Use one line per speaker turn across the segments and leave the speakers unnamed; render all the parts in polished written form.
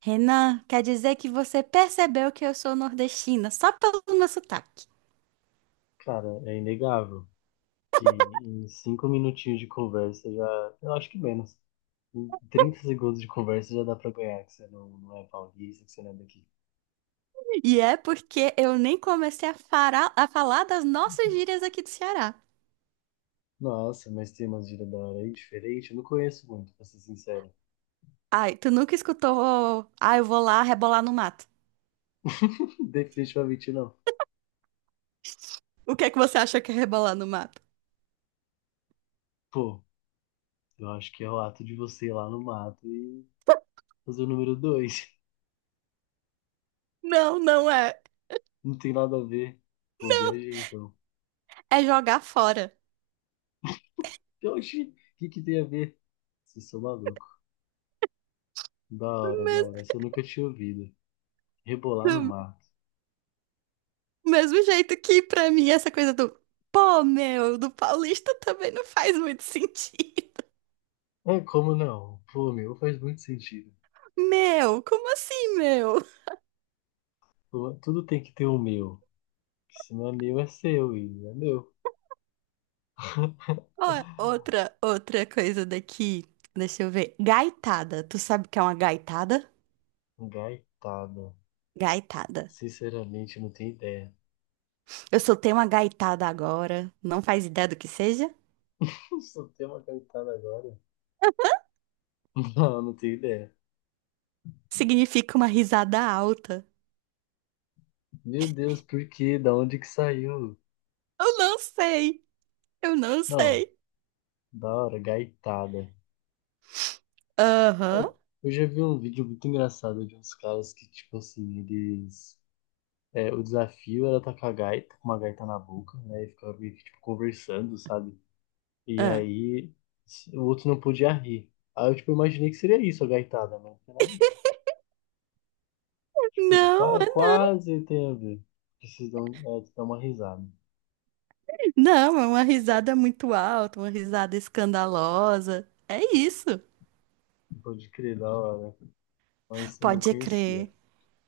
Renan, quer dizer que você percebeu que eu sou nordestina só pelo meu sotaque.
Cara, é inegável que em 5 minutinhos de conversa já. Eu acho que menos. Em 30 segundos de conversa já dá pra ganhar, que você não é paulista, que você não é daqui.
E é porque eu nem comecei a, a falar das nossas gírias aqui do Ceará.
Nossa, mas tem umas gírias da hora aí diferente. Eu não conheço muito, pra ser sincero.
Ai, tu nunca escutou? Ah, eu vou lá rebolar no mato.
Definitivamente não.
O que é que você acha que é rebolar no mato?
Pô, eu acho que é o ato de você ir lá no mato e fazer o número dois.
Não, não é.
Não tem nada a ver. Pô, viajei então.
É jogar fora.
E Oxi, o que tem a ver? Vocês são malucos. Da
Do
hora, da hora.
mes-
Essa eu nunca tinha ouvido. Rebolar no
do
mato.
mesmo jeito que pra mim essa coisa do pô, meu, do paulista também não faz muito sentido.
É, como não? Pô, meu faz muito sentido.
Meu, como assim, meu?
Pô, tudo tem que ter o meu. Que Se não é meu, é seu e não é meu.
Ó, outra, outra coisa daqui. Deixa eu ver. Gaitada. Tu sabe o que é uma gaitada?
Gaitada.
Gaitada.
Sinceramente, não tenho ideia.
Eu soltei uma gaitada agora. Não faz ideia do que seja?
Só tem uma gaitada agora? Não, não tenho ideia.
Significa uma risada alta.
Meu Deus, por quê? Da onde que saiu?
Eu não sei. Eu não
Não,
sei.
da hora, gaitada.
Aham.
Eu já vi um vídeo muito engraçado de uns caras que, tipo assim, eles. O desafio era tacar a gaita, com uma gaita na boca, né? E ficar meio que, tipo, conversando, sabe? E
Ah.
aí o outro não podia rir. Aí eu tipo, imaginei que seria isso, a gaitada, mas não tem nada, tipo,
Não, é
quase tem a ver. Preciso dar, dar uma risada.
não, é uma risada muito alta, uma risada escandalosa. É isso.
Pode crer, da hora. Mas eu não
Pode
conhecia.
crer.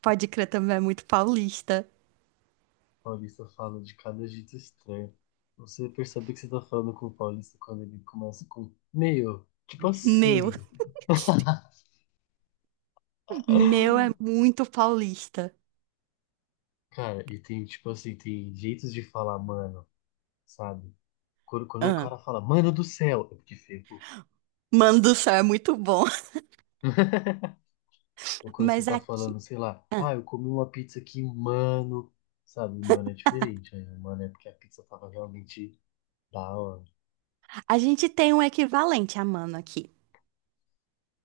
Pode crer também é muito paulista.
Paulista fala de cada jeito estranho. Você percebe que você tá falando com o paulista quando ele começa com meio, tipo
Meu,
assim.
meu é muito paulista.
Cara, e tem, tipo assim, tem jeitos de falar, mano, sabe? Quando o
Ah,
cara fala, mano do céu, é porque feio.
manduçá é muito bom.
Ou quando você
Mas
tá falando,
aqui,
sei lá, ah,
ah,
eu comi uma pizza que, mano, sabe, mano, é diferente, né? Mano, é porque a pizza tava realmente da hora.
a gente tem um equivalente a mano aqui,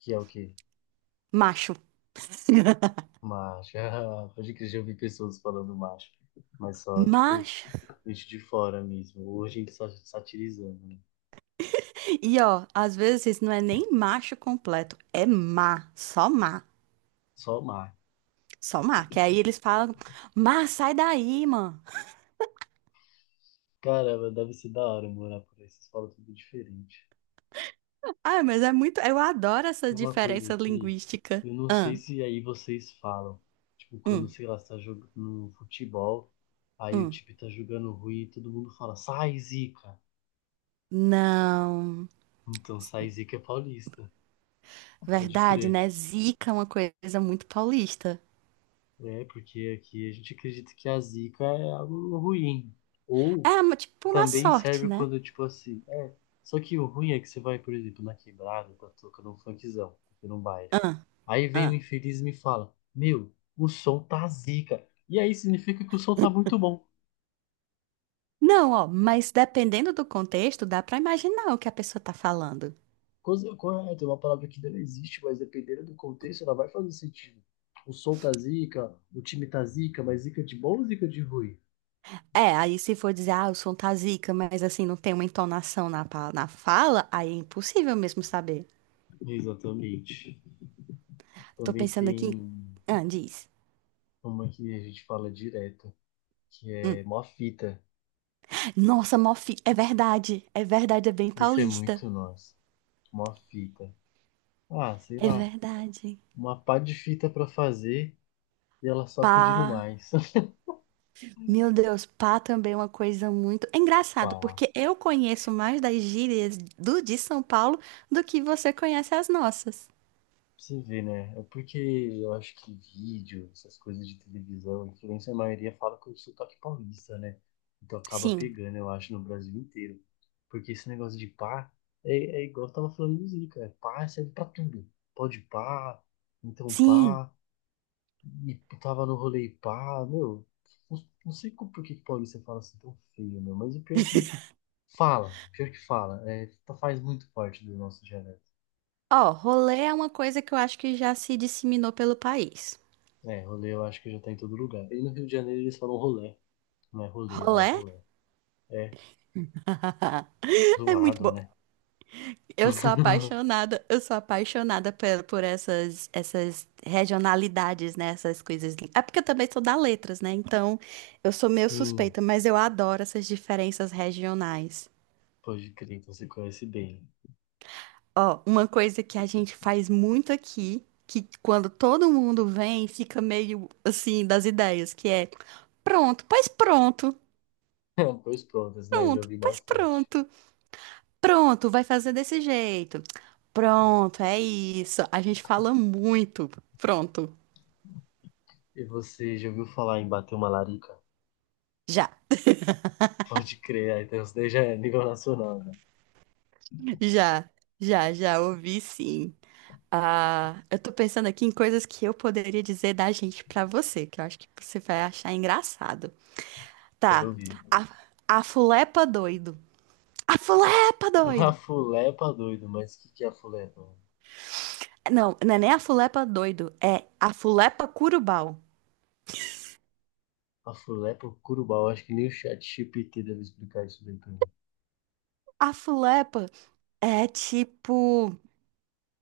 Que é o quê?
macho.
Macho. Ah, pode que eu já ouvi pessoas falando macho. Mas só, tipo,
Macho.
gente de fora mesmo. Hoje a gente só satirizando, né?
E ó, às vezes não é nem macho completo, é má, só má,
Só macho.
só má. Que aí eles falam, má, sai daí, mano.
Caramba, deve ser da hora morar por aí. Vocês falam tudo diferente.
Ah, mas é muito. Eu adoro essa
Uma coisa
diferença
que
linguística.
eu não sei
Ah,
se aí vocês falam, tipo, quando,
hum,
sei lá, você tá jogando no futebol, aí o
hum.
time tá jogando ruim e todo mundo fala, sai, Zica!
Não.
Então, sai, Zica é paulista, pode
Verdade,
crer.
né? Zica é uma coisa muito paulista.
É, porque aqui a gente acredita que a zica é algo ruim. Ou
É, tipo, uma
também
sorte,
serve
né?
quando, tipo assim, é. Só que o ruim é que você vai, por exemplo, na quebrada, tá tocando um funkzão, tá tocando um baile.
Ah,
Aí vem o
ah.
infeliz e me fala, meu, o som tá zica. E aí significa que o som tá muito bom.
Não, ó, mas dependendo do contexto, dá pra imaginar o que a pessoa tá falando.
Coisa correta, é uma palavra que não existe, mas dependendo do contexto, ela vai fazer sentido. O som tá zica, o time tá zica, mas zica de bom ou zica de ruim?
É, aí se for dizer, ah, eu sou um tazica, mas assim, não tem uma entonação na, na fala, aí é impossível mesmo saber.
Exatamente.
Tô
Também
pensando aqui.
tem
Ah, diz.
uma que a gente fala direto, que é
Hum.
mó fita.
Nossa, Mofi, é verdade. É verdade, é bem
Isso é
paulista.
muito nosso. Uma fita. Ah, sei
É
lá.
verdade.
Uma pá de fita pra fazer e ela só pedindo
Pá.
mais.
Meu Deus, pá também é uma coisa muito. É
Pá
engraçado,
lá. Pra
porque eu conheço mais das gírias do de São Paulo do que você conhece as nossas.
você vê, né? É porque eu acho que vídeo, essas coisas de televisão, influência, a maioria fala com o sotaque paulista, né? Então acaba
Sim.
pegando, eu acho, no Brasil inteiro. Porque esse negócio de pá é, é igual eu tava falando do Zica. É pá serve pra tudo. Pode pá, então
Sim.
pá. E tava no rolê e pá, meu. Não sei como, por que que paulista fala assim tão feio, meu. Mas o pior é que fala, pior que fala. É, faz muito parte do nosso dialeto.
Ó, rolê é uma coisa que eu acho que já se disseminou pelo país.
É, rolê eu acho que já tá em todo lugar. E no Rio de Janeiro eles falam rolê. Não é rolê, lá é
Rolê
rolê. É,
é muito
zoado,
bom.
né?
Eu sou apaixonada por, essas, essas regionalidades, né? Essas coisas. É porque eu também sou da letras, né? Então eu sou meio
Sim,
suspeita, mas eu adoro essas diferenças regionais.
pode crer, então você conhece bem.
Ó, uma coisa que a gente faz muito aqui, que quando todo mundo vem, fica meio assim das ideias, que é pronto, pois pronto,
Pois pronto, esse daí eu já
pronto,
ouvi
pois
bastante.
pronto. Pronto, vai fazer desse jeito. Pronto, é isso. A gente fala muito. Pronto.
E você já ouviu falar em bater uma larica?
Já,
Pode crer, aí então isso daí já é nível nacional, né?
já, já, já ouvi sim. Ah, eu tô pensando aqui em coisas que eu poderia dizer da gente pra você, que eu acho que você vai achar engraçado.
Quero
Tá.
ouvir.
A, a fulepa doido. A fulepa
A
doido.
fulepa, doido, mas o que, que é a fulepa?
Não, não é nem a fulepa doido, é a fulepa curubal.
A fulepa, o curubau, acho que nem o chat GPT deve explicar isso bem pra mim.
A fulepa é tipo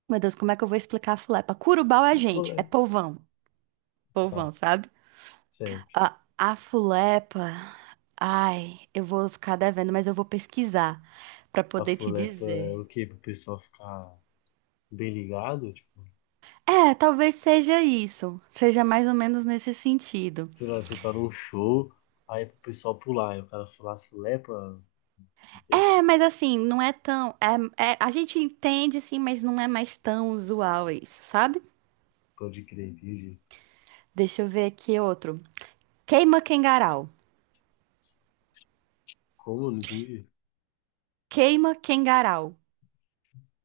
Meu Deus, como é que eu vou explicar a Fulepa? Curubau é
A
gente, é
fulepa.
povão.
Tá,
Povão, sabe?
certo.
A Fulepa. Ai, eu vou ficar devendo, mas eu vou pesquisar pra
A
poder te
fulepa é
dizer.
pra, o quê? Pro pessoal ficar bem ligado? Tipo,
É, talvez seja isso. Seja mais ou menos nesse sentido.
sei lá, você tá num show, aí é pro pessoal pular, e o cara falar fulepa, o que é?
É, mas assim, não é tão. É, a gente entende sim, mas não é mais tão usual isso, sabe?
Pode crer, entendi.
Deixa eu ver aqui outro. Queima quengarau.
Como? Não entendi.
Queima quengarau.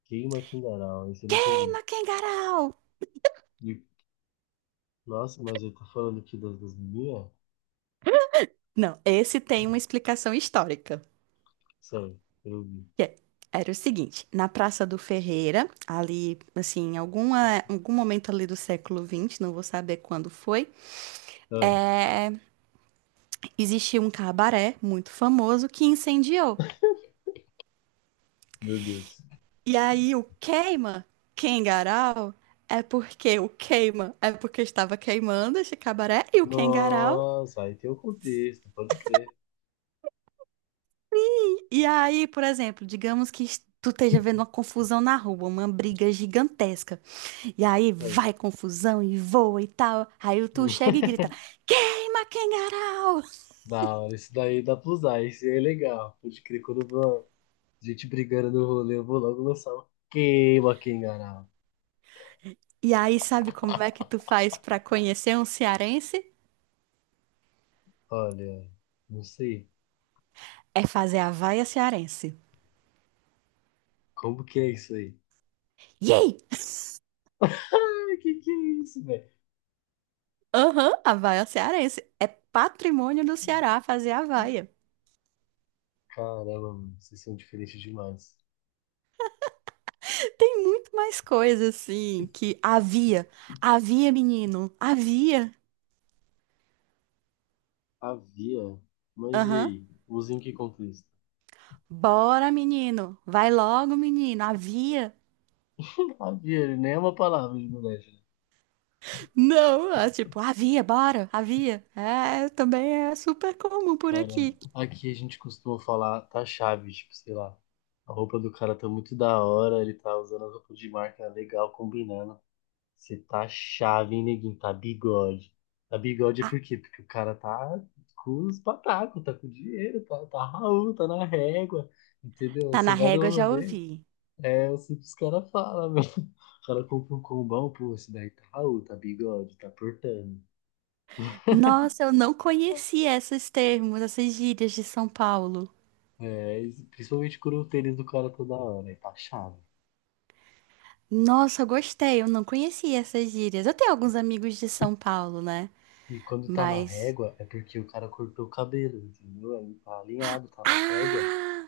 Queima Kindaral, esse eu não comi.
Queima quengarau!
E, nossa, mas eu tô falando aqui das, das meninas?
Não, esse tem uma explicação histórica.
Sério, eu não vi.
que é- Era o seguinte, na Praça do Ferreira, ali, assim, em alguma, algum momento ali do século XX, não vou saber quando foi,
Ah,
é, existia um cabaré muito famoso que incendiou.
meu Deus.
E aí o queima, Kengarau, é porque o queima, é porque estava queimando esse cabaré e o Kengarau.
Nossa, aí tem o contexto, pode crer.
E aí, por exemplo, digamos que tu esteja vendo uma confusão na rua, uma briga gigantesca. E aí
Certo.
vai confusão e voa e tal. Aí tu chega e grita: Queima, Quengarau!
Da hora, isso daí dá pra usar, isso aí é legal. Pode crer, quando eu vou gente brigando no rolê, eu vou logo lançar um queima quem enganar.
E aí, sabe como é que tu faz pra conhecer um cearense?
Olha, não sei.
É fazer a vaia cearense.
Como que é isso aí?
Yay!
Ai, que é isso, velho?
Aham, a vaia cearense. É patrimônio do Ceará fazer a vaia.
Caramba, mano, vocês são diferentes demais.
Tem muito mais coisa assim que havia. Havia, menino. Havia.
Havia? Mas e
Aham.
aí? Usa em que contexto?
Bora, menino. Vai logo, menino. Havia.
Havia, nem é uma palavra de moleque, né?
Não, é tipo, havia, bora, havia. É, também é super comum por
Caramba.
aqui.
Aqui a gente costuma falar, tá chave, tipo, sei lá. A roupa do cara tá muito da hora, ele tá usando a roupa de marca legal, combinando. Você tá chave, hein, neguinho? Tá bigode. Tá bigode é
Ah,
por quê? Porque o cara tá com os patacos, tá com dinheiro, tá Raul, tá na régua, entendeu?
tá
Você
na
vai no
régua, já
rolê,
ouvi.
é assim que os caras falam, meu. O cara compra um combão, pô, esse daí tá Raul, tá bigode, tá portando.
Nossa, eu não conhecia esses termos, essas gírias de São Paulo.
É, e principalmente quando o tênis do cara toda hora, aí tá chave.
Nossa, eu gostei, eu não conhecia essas gírias. Eu tenho alguns amigos de São Paulo, né?
E quando tá na
Mas.
régua, é porque o cara cortou o cabelo, entendeu? Aí tá alinhado,
Ah!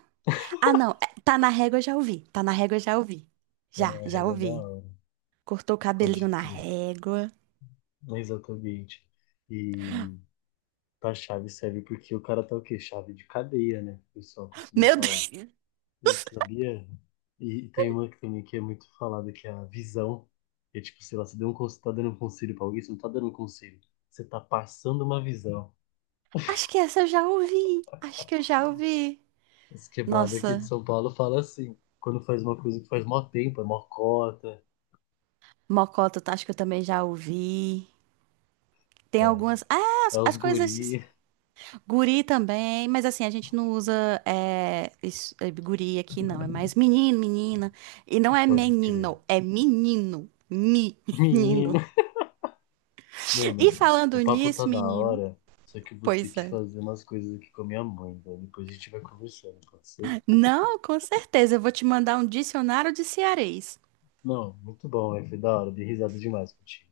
Ah, não, é, tá na régua, já ouvi. Tá na régua, já ouvi.
tá
Já,
na
já
régua da
ouvi.
hora.
Cortou o cabelinho
Pode
na
crer.
régua.
Exatamente. E pra chave serve porque o cara tá o quê? Chave de cadeia, né? O pessoal costuma
Meu
falar.
Deus!
Eu sabia? E tem uma que também que é muito falada, que é a visão. É tipo, sei lá, você deu um, tá dando um conselho pra alguém, você não tá dando um conselho. Você tá passando uma visão.
Acho que essa eu já ouvi. Acho que eu já ouvi.
Esse quebrado aqui de
Nossa,
São Paulo fala assim, quando faz uma coisa que faz mó tempo, é mó cota,
Mocota, acho que eu também já ouvi. Tem
é
algumas. Ah,
é
as,
os
as coisas.
guri.
Guri também, mas assim, a gente não usa é, é, guri aqui, não. É mais menino, menina. E não é
Pode crer.
menino, é menino. Menino.
Menino. Meu,
E
mas o
falando
papo tá
nisso,
da
menino.
hora, só que eu vou ter
Pois
que
é.
fazer umas coisas aqui com a minha mãe, velho. Depois a gente vai conversando, pode ser?
Não, com certeza. Eu vou te mandar um dicionário de cearês.
Não, muito bom, velho. Foi da hora, dei risada demais contigo.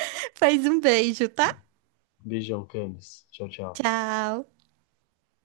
Faz um beijo, tá?
Beijão, Camis. Tchau, tchau.
Tchau.